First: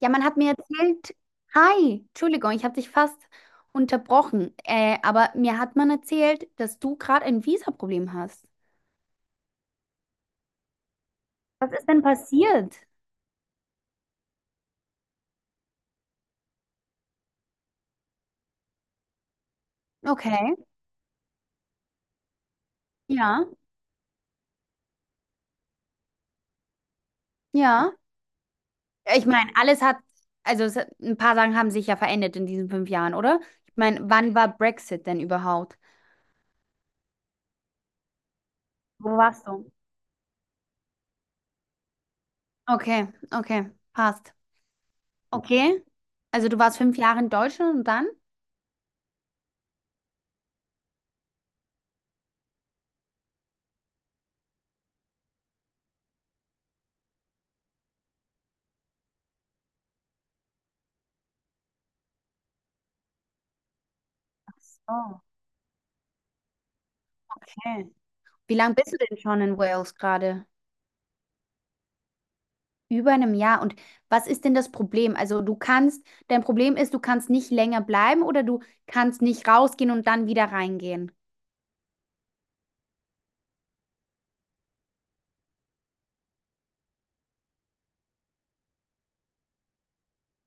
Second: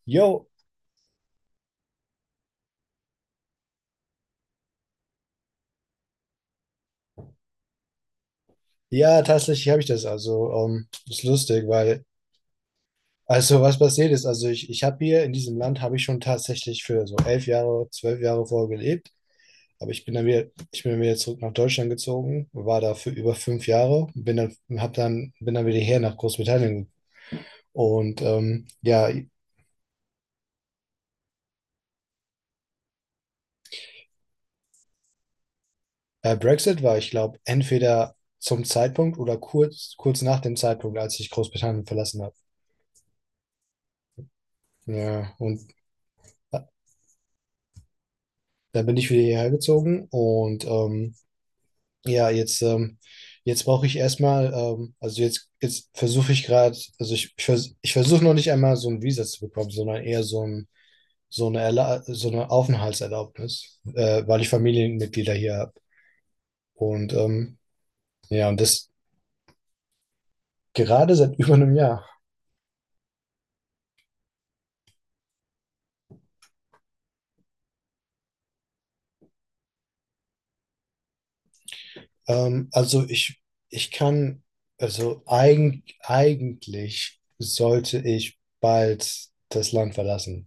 Ja, man Jo, hat mir erzählt, hi, Entschuldigung, ich habe dich fast unterbrochen, aber mir hat man erzählt, dass du gerade ein Visa-Problem hast. ja, tatsächlich habe ich das. Also, ist lustig, Was ist denn weil, passiert? also was passiert ist, also ich habe hier in diesem Land, habe ich schon tatsächlich für so 11 Jahre, 12 Jahre vorher gelebt. Aber ich bin dann wieder, Okay, Ich bin dann wieder zurück nach Deutschland gezogen, war da für über ja, 5 Jahre, und bin dann wieder her nach Großbritannien. ja. Und ja, Ich meine, alles hat, also es, ein paar Sachen haben sich ja verändert in diesen 5 Jahren, oder? Ich meine, wann war Brexit denn überhaupt? Brexit war, ich glaube, entweder zum Zeitpunkt Wo oder warst du? kurz nach dem Zeitpunkt, als ich Großbritannien verlassen habe. Okay, okay, passt. Ja, und Okay, also du äh, warst 5 Jahre in Deutschland und dann? da bin ich wieder hierher gezogen und ja, jetzt, jetzt brauche ich erstmal, also jetzt, jetzt versuche ich gerade, also ich versuche noch nicht einmal so ein Visa zu bekommen, sondern eher so ein, so eine, Erla so eine Aufenthaltserlaubnis, weil ich Ach so, Familienmitglieder hier habe. Und okay. ja, Wie und lange das bist du denn schon in Wales gerade? gerade seit über einem Jahr. Über einem Jahr. Und was ist denn das Problem? Also du kannst, dein Problem ist, du kannst nicht länger bleiben oder du kannst nicht rausgehen und dann wieder reingehen. Also ich kann, also eigentlich sollte ich bald das Land verlassen.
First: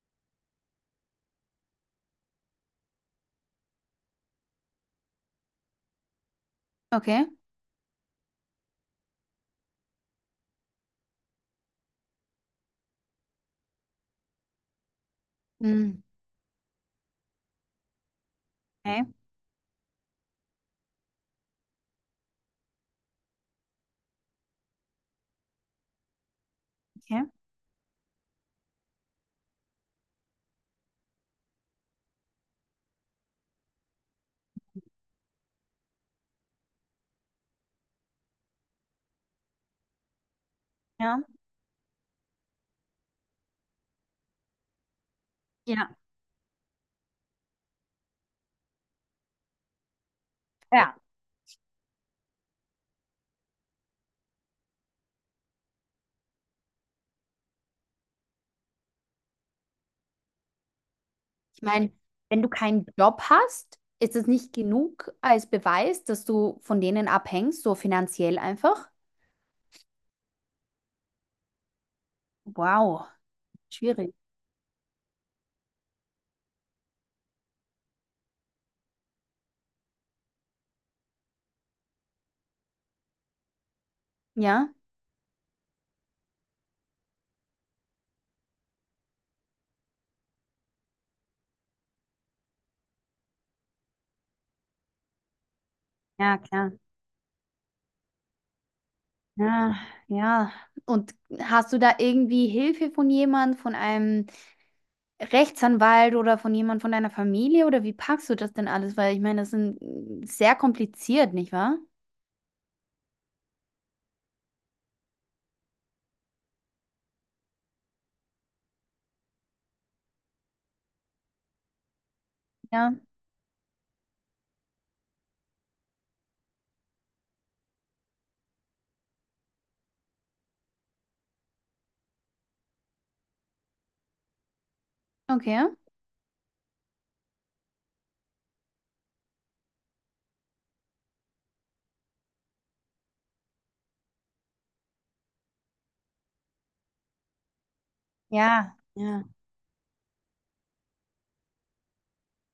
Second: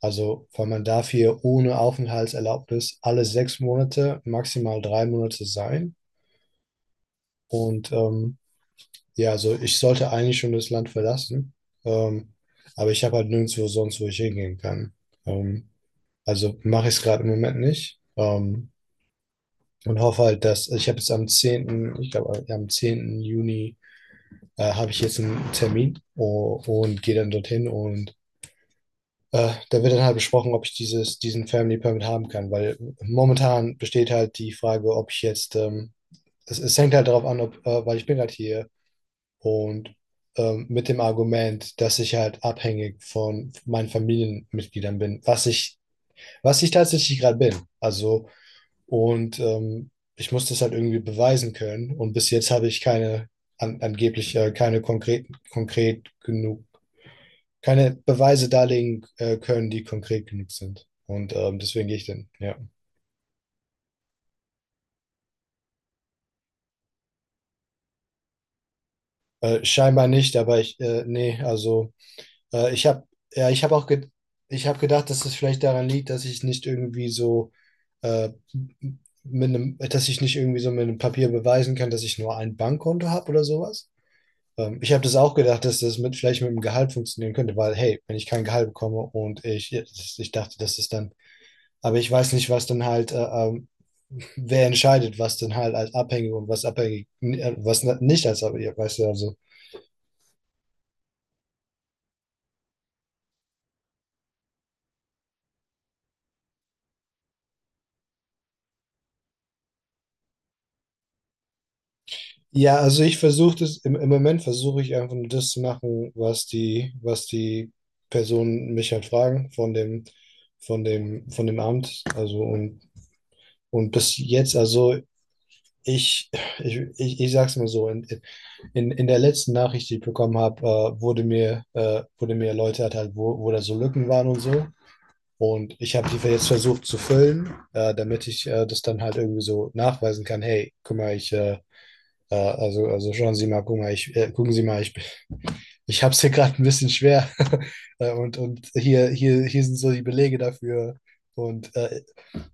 Also, weil man darf hier ohne Aufenthaltserlaubnis alle 6 Monate, maximal 3 Monate sein. Okay. Und ja, also ich sollte eigentlich schon das Land verlassen. Ähm, aber ich habe halt nirgendwo sonst, wo ich hingehen kann. Ähm, Hm. also mache ich es gerade im Moment nicht. Okay, Und hoffe halt, dass also, ich habe jetzt am 10., ich glaube am 10. Juni, habe ich jetzt einen Termin und gehe okay. dann dorthin. Und Da wird dann halt besprochen, ob ich dieses, diesen Family Permit haben kann, weil momentan besteht halt die Frage, ob ich jetzt, es hängt halt darauf an, ob, weil ich bin halt hier und mit dem Ja. Argument, dass ich halt abhängig von meinen Familienmitgliedern bin, was ich, Ja. was ich tatsächlich gerade bin. Also, und ich muss das halt Ja. irgendwie beweisen können und bis jetzt habe ich keine, angeblich keine konkret genug, keine Beweise darlegen können, die konkret genug sind. Und Ich deswegen meine, gehe ich denn, wenn du ja. keinen Job hast, ist es nicht genug als Beweis, dass du von denen abhängst, so finanziell einfach. Scheinbar nicht, aber ich, nee, also ich habe, Wow. ja, ich habe auch, ge Schwierig. ich habe gedacht, dass es vielleicht daran liegt, dass ich nicht irgendwie so, äh, mit einem, dass ich nicht irgendwie so mit einem Papier beweisen kann, dass ich nur ein Bankkonto habe oder sowas. Ja. Ich habe das auch gedacht, dass das mit, vielleicht mit dem Gehalt funktionieren könnte, weil, hey, wenn ich kein Gehalt bekomme und ich dachte, dass das dann. Aber ich weiß nicht, was dann halt, ähm, wer entscheidet, was dann halt als abhängig Ja, und was klar. abhängig, was nicht als abhängig, weißt du, also. Ja, ja. Und hast du da irgendwie Hilfe von jemand, von einem Rechtsanwalt oder von jemand von deiner Familie oder wie packst du das denn alles? Weil ich meine, das sind sehr kompliziert, nicht wahr? Ja, also ich versuche das, im Moment versuche ich einfach nur das zu machen, was die Personen mich halt fragen von dem, von dem Amt. Also und Ja, bis jetzt, also ich, ich sag's mal so, in der letzten Nachricht, die ich bekommen habe, wurde mir erläutert halt, wo da so Lücken waren und so. okay. Und ich habe die jetzt versucht zu füllen, damit ich das dann halt irgendwie so nachweisen kann. Hey, guck mal, ich, also schauen Sie mal, guck mal, ich, gucken Sie mal, ich habe es hier gerade ein bisschen schwer. Und Ja, hier, Ja, hier, hier sind so die Belege dafür. Und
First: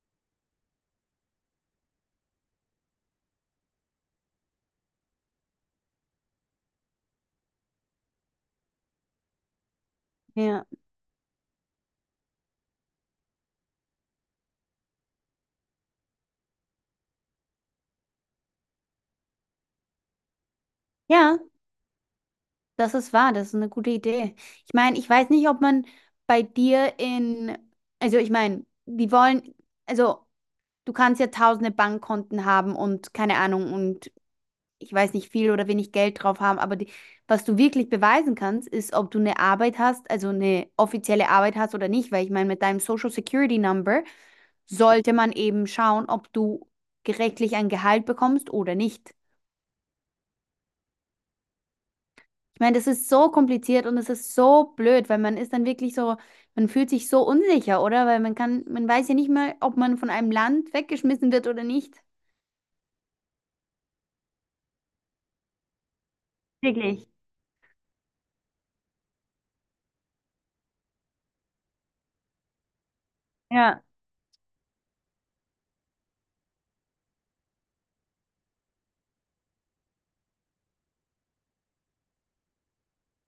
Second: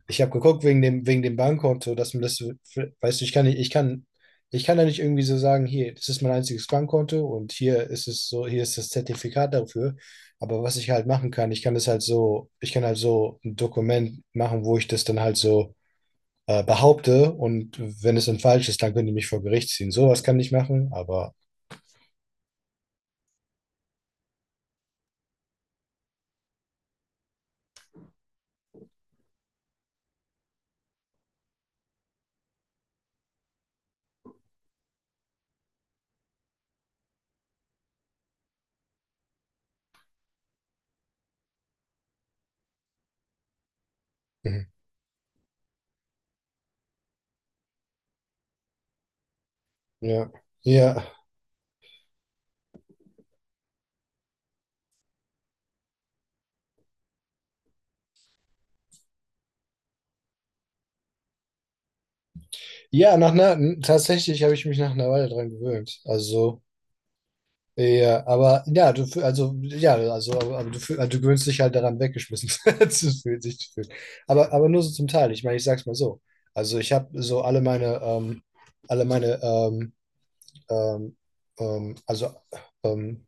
ich habe geguckt wegen dem Bankkonto, dass man das, weißt du, ich kann nicht, ich kann da nicht irgendwie so sagen, hier, das ist mein einziges Bankkonto und hier ist es so, hier ist das Zertifikat dafür. Aber ja, was ich halt machen kann, ich kann das halt so, ich kann halt so ein Dokument machen, wo ich das dann halt so behaupte und wenn es dann falsch ist, dann können die mich vor Gericht ziehen. Sowas kann ich machen, aber. ja, das ist wahr, das ist eine gute Idee. Ich meine, ich weiß nicht, ob man bei dir in, also ich meine, die wollen, also du kannst ja tausende Bankkonten haben und keine Ahnung und ich weiß nicht, viel oder wenig Geld drauf haben, aber die, was du wirklich beweisen kannst, ist, ob du eine Arbeit hast, also eine offizielle Arbeit hast oder nicht, weil ich meine, mit deinem Social Security Number Mhm. sollte man eben schauen, ob du gerechtlich ein Gehalt bekommst oder nicht. ja. Ja. Ich meine, das ist so kompliziert und es ist so blöd, weil man ist dann wirklich so, man fühlt sich so unsicher, oder? Weil man kann, man weiß ja nicht mal, ob man von einem Land weggeschmissen wird oder nicht. Ja, nach einer, tatsächlich habe ich mich nach einer Weile dran gewöhnt. Also, Wirklich. ja, aber ja, also ja, also aber also, du gewöhnst dich halt daran, weggeschmissen zu fühlen, sich zu Ja, fühlen. Aber nur so zum Teil. Ich meine, ich sag's mal so. Also ich habe so alle meine ähm, ähm, also ähm,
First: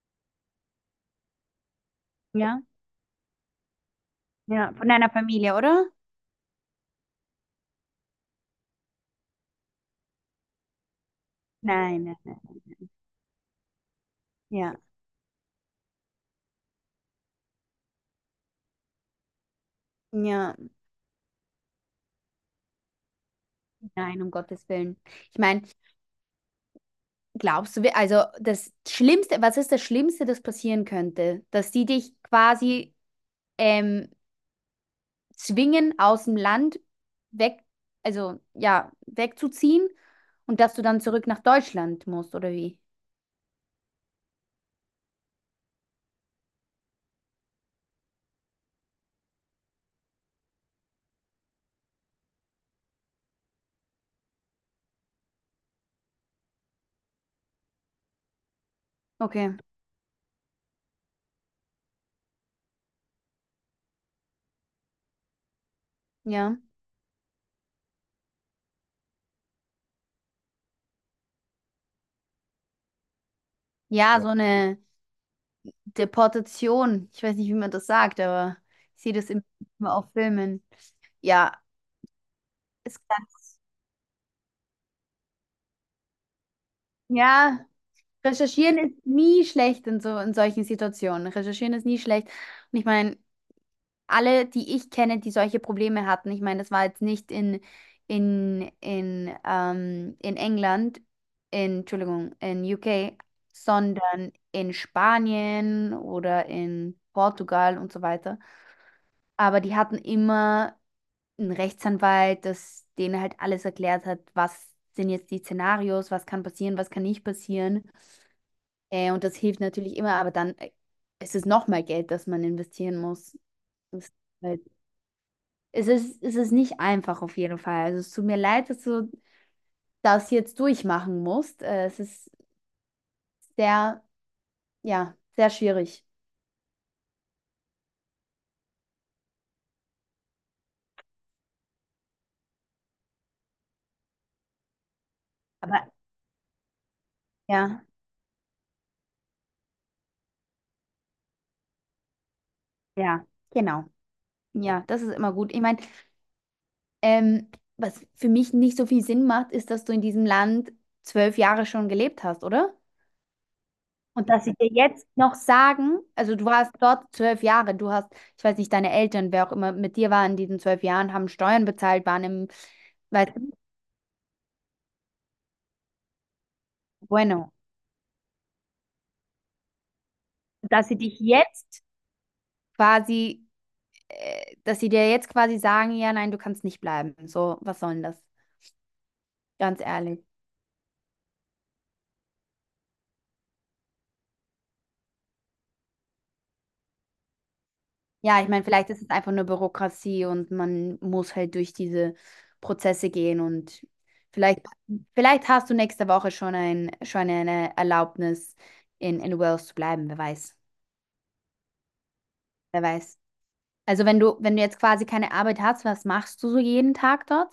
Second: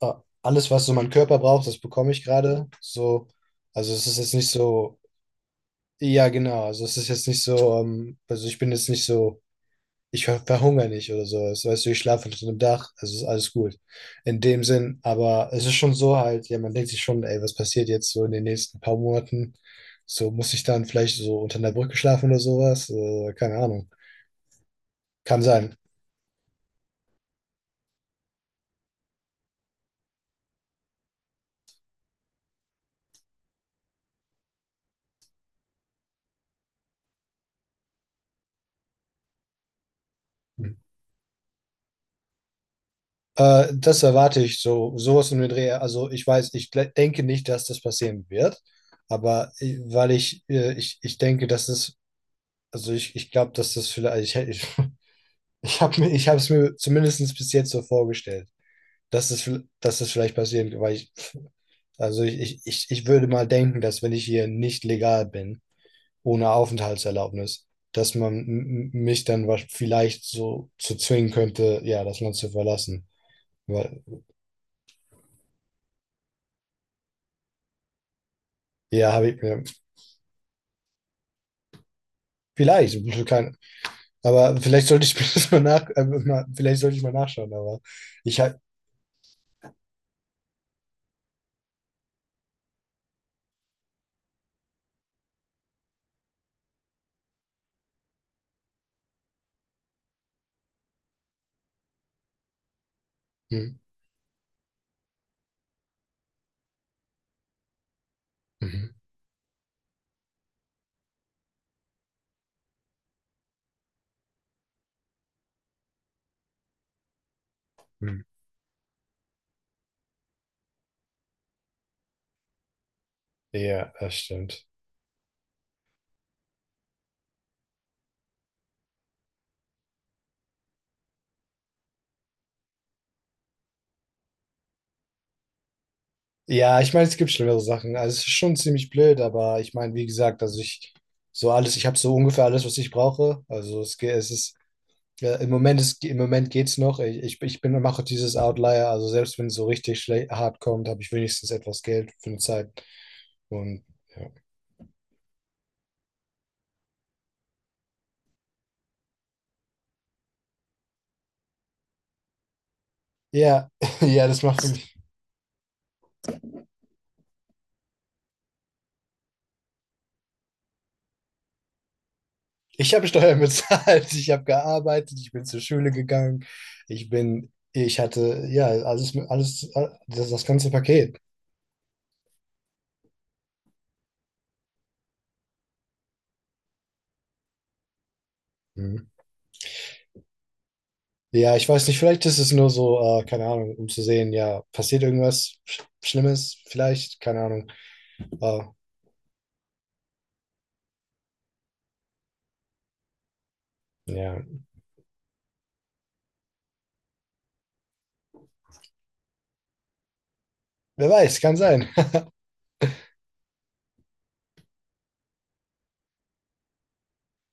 äh, alles, was so mein Körper braucht, das bekomme ich ja, gerade. So, also es ist jetzt nicht ja. Von so. deiner Familie, oder? Ja, genau. Also es ist jetzt nicht so. Also ich bin jetzt nicht so, ich verhungere nicht oder sowas. Weißt du, ich Nein, nein, schlafe unter einem nein. Dach, also ist alles gut. In dem Ja, Sinn, aber es ist schon so halt, ja, man denkt sich schon, ey, was passiert jetzt so in den nächsten paar Monaten? So muss ja. ich dann vielleicht so unter einer Brücke schlafen oder sowas? Keine Ahnung. Nein, um Gottes Willen. Ich Kann meine, sein. glaubst du, wir- also das Schlimmste, was ist das Schlimmste, das passieren könnte? Dass die dich quasi ähm, zwingen, aus dem Land weg, also ja, wegzuziehen und dass du dann zurück nach Deutschland musst, oder wie? Das erwarte ich so, sowas in den Dreh. Also ich weiß, ich denke nicht, dass das passieren wird, aber weil ich, ich denke, dass es, also ich glaube, dass das vielleicht, ich, ich habe es mir zumindest bis jetzt so vorgestellt. Dass es, Okay, dass es vielleicht passiert, weil ich, also ich würde mal denken, dass wenn ich hier nicht legal bin, ohne ja. Aufenthaltserlaubnis, dass man mich dann vielleicht so zu zwingen könnte, ja, das Land zu verlassen. Weil, Ja, ja, so eine Deportation. Ich weiß nicht, wie man das sagt, aber ich ja, sehe das habe ich immer mir, auf Filmen. Ja, es vielleicht, kann, kein, aber vielleicht sollte ich mir das mal nach, mal, vielleicht sollte ich mal nachschauen, ja. aber ich habe. Recherchieren ist nie schlecht in so in solchen Situationen. Recherchieren ist nie schlecht. Und ich meine, alle, die ich kenne, die solche Probleme hatten, ich meine, das war jetzt nicht in in England, in, Entschuldigung, in UK, Hm. sondern in Spanien oder in Portugal und so weiter. Mhm. Aber die hatten immer einen Rechtsanwalt, das denen halt alles erklärt hat, was sind jetzt die Szenarios, was kann passieren, was kann nicht passieren. Hm. Und das hilft natürlich immer, aber dann ist es nochmal Geld, das man investieren muss. Ja, Das ist das halt, stimmt. Es ist nicht einfach auf jeden Fall. Also es tut mir leid, dass du das jetzt durchmachen musst. Es ist sehr, ja, sehr schwierig. Ja, ich meine, es gibt schlimmere Sachen. Also es ist schon ziemlich blöd, aber ich meine, wie gesagt, also ich so alles, ich habe so ungefähr alles, was ich brauche. Also es geht, es ist ja, im Moment Aber ist, im Moment geht's noch. Ich bin ja, mache dieses Outlier, also selbst wenn es so richtig schlecht hart kommt, habe ich wenigstens etwas Geld für eine Zeit. ja, genau. Und Ja, das ist immer gut. Ich meine, ähm, was für mich nicht so viel Sinn macht, ist, dass du in diesem Land 12 Jahre schon gelebt hast, oder? ja, ja, ja, Und das dass sie macht für dir mich. jetzt noch sagen, also du warst dort 12 Jahre, du hast, ich weiß nicht, deine Eltern, wer auch immer mit dir war in diesen 12 Jahren, haben Steuern bezahlt, waren im, Ich habe weißt Steuern du, bezahlt, ich habe gearbeitet, ich bin zur Schule gegangen, ich bin, bueno. ich hatte ja alles, alles, das ganze Dass sie Paket. dich jetzt quasi, dass sie dir jetzt quasi sagen, ja, nein, du kannst nicht bleiben. So, was soll denn das? Mhm. Ganz ehrlich. Ja, ich weiß nicht, vielleicht ist es nur so, keine Ahnung, um zu sehen, ja, passiert irgendwas Schlimmes, vielleicht, keine Ahnung. Ja, ich Äh, meine, vielleicht ist es einfach nur Bürokratie und man muss halt durch diese Prozesse gehen und ja, vielleicht, vielleicht hast du nächste Woche schon ein, schon eine Erlaubnis, in Wales zu bleiben, wer weiß. wer weiß, kann sein. Wer weiß. Also wenn du, wenn du jetzt quasi keine Arbeit hast, was machst du so jeden Tag dort?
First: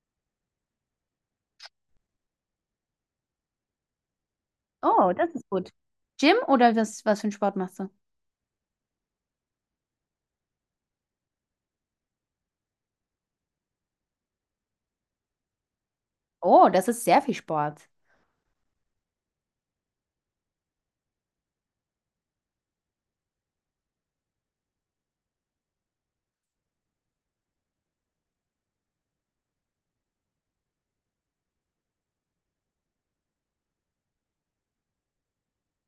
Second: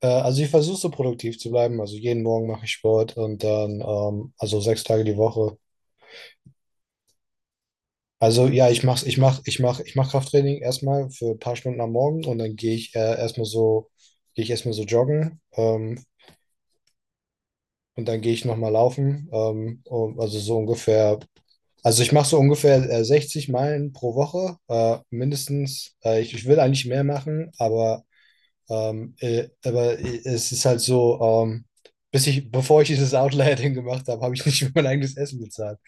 Also ich versuche so produktiv zu bleiben. Also jeden Morgen mache ich Sport und dann, also 6 Tage Oh, die das ist Woche. gut. Gym oder was, was für einen Sport machst du? Also ja, ich mach's, ich mach, ich mach, ich mach Krafttraining erstmal für ein paar Stunden am Morgen und dann gehe ich erstmal so, joggen, Oh, das ist sehr viel Sport. und dann gehe ich nochmal laufen. Um, also ich mache so ungefähr 60 Meilen pro Woche, mindestens. Ich will eigentlich mehr machen, aber, aber es ist halt so, bis ich, bevor ich dieses Outlier-Ding gemacht habe, habe ich nicht für mein eigenes Essen bezahlt.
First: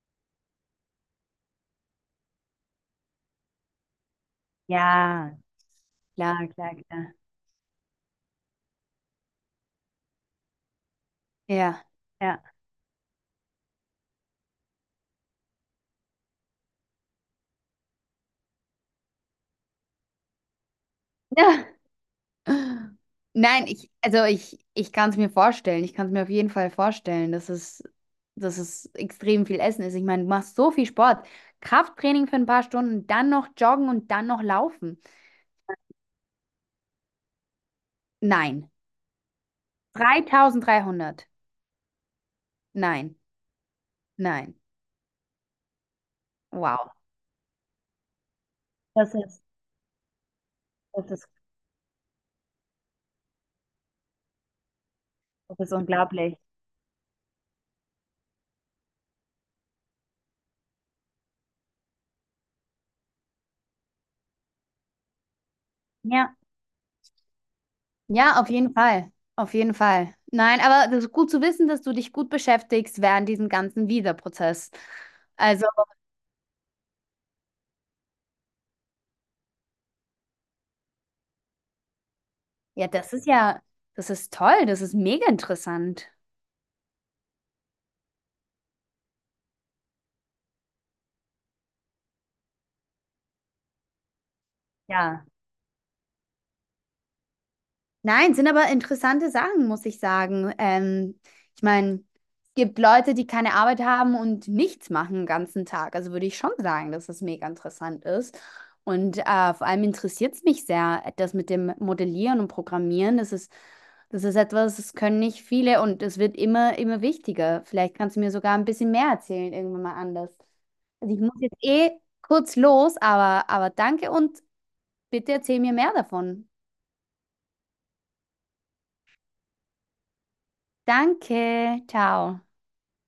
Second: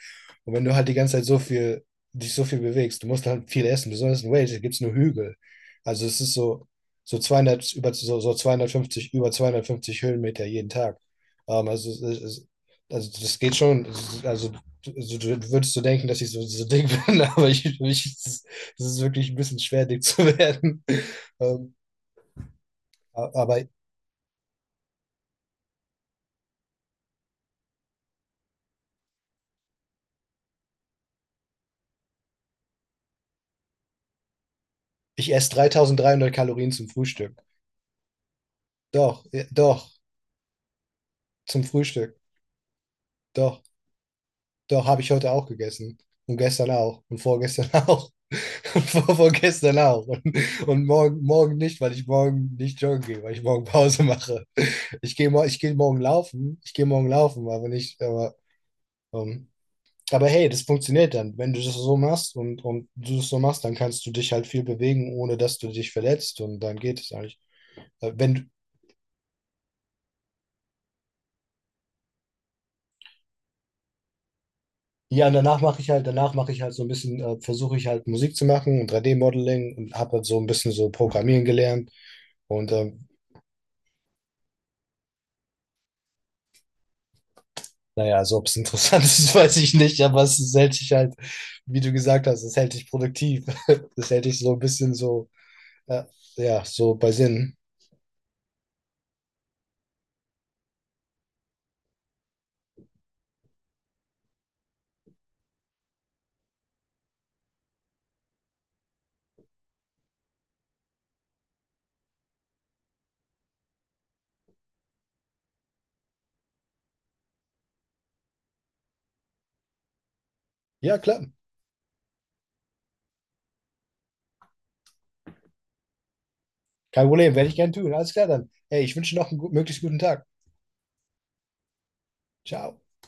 Und wenn du halt die ganze Zeit so viel, dich so viel bewegst, du musst halt viel essen. Besonders in Wales gibt es nur Ja, Hügel. Also es ist klar, so, klar, klar. so 200, über, so, so 250, über 250 Höhenmeter jeden Tag. Ja, Also, ja. Also das geht schon. Also du würdest so denken, dass ich so, so dick bin, aber es ist es ist wirklich ein bisschen schwer, dick zu werden. Ähm, Nein, aber ich, also ich kann es mir vorstellen. Ich kann es mir auf jeden Fall vorstellen, dass es extrem viel Essen ist. Ich meine, du machst so viel Sport. Krafttraining für ein paar Stunden, dann noch joggen und dann noch laufen. ich esse 3300 Kalorien zum Frühstück. Nein. Doch, ja, doch, 3300. zum Frühstück. Nein, Doch. nein. Doch, habe ich heute auch gegessen. Und gestern Wow. auch. Und vorgestern auch. Und Das ist, vorgestern auch. und, das morgen, ist, morgen nicht, weil ich morgen nicht joggen gehe, weil ich morgen Pause mache. Ich das ist gehe morgen unglaublich. laufen. Ich gehe morgen laufen, aber nicht. Ähm, aber hey, das funktioniert dann. Wenn du das so machst und du das so machst, dann kannst du dich halt viel bewegen, ohne dass du dich Ja. verletzt. Und dann geht es eigentlich. Wenn, Ja, du- auf jeden Fall. Auf jeden Fall. Nein, aber das ist gut zu wissen, dass du dich gut beschäftigst während diesem ganzen Visa-Prozess. Ja, und Also, danach mache ich halt so ein bisschen, versuche ich halt Musik zu machen und 3D-Modeling, und habe halt so ein bisschen so Programmieren gelernt. Und ja, das ist ja, das ist toll, das ist mega interessant. naja, also ob es interessant ist, weiß ich nicht, aber es hält dich halt, wie du gesagt hast, es hält dich produktiv. Das hält dich so ein bisschen Ja. so, äh, ja, so bei Sinn. Nein, sind aber interessante Sachen, muss ich sagen. Ich meine, es gibt Leute, die keine Arbeit haben und nichts machen den ganzen Tag. Also würde ich schon sagen, dass das mega interessant ist. Und vor allem interessiert es mich sehr, das mit dem Modellieren und Programmieren. Das ist etwas, das können nicht viele und es wird immer, immer wichtiger. Vielleicht kannst du mir sogar ein bisschen mehr erzählen, irgendwann mal anders. Ja, Also klar. ich muss jetzt eh kurz los, aber danke und bitte erzähl mir mehr davon. Kein Problem, werde ich gern tun. Alles klar dann. Ey, ich wünsche noch einen möglichst guten Tag. Danke, ciao. Ciao.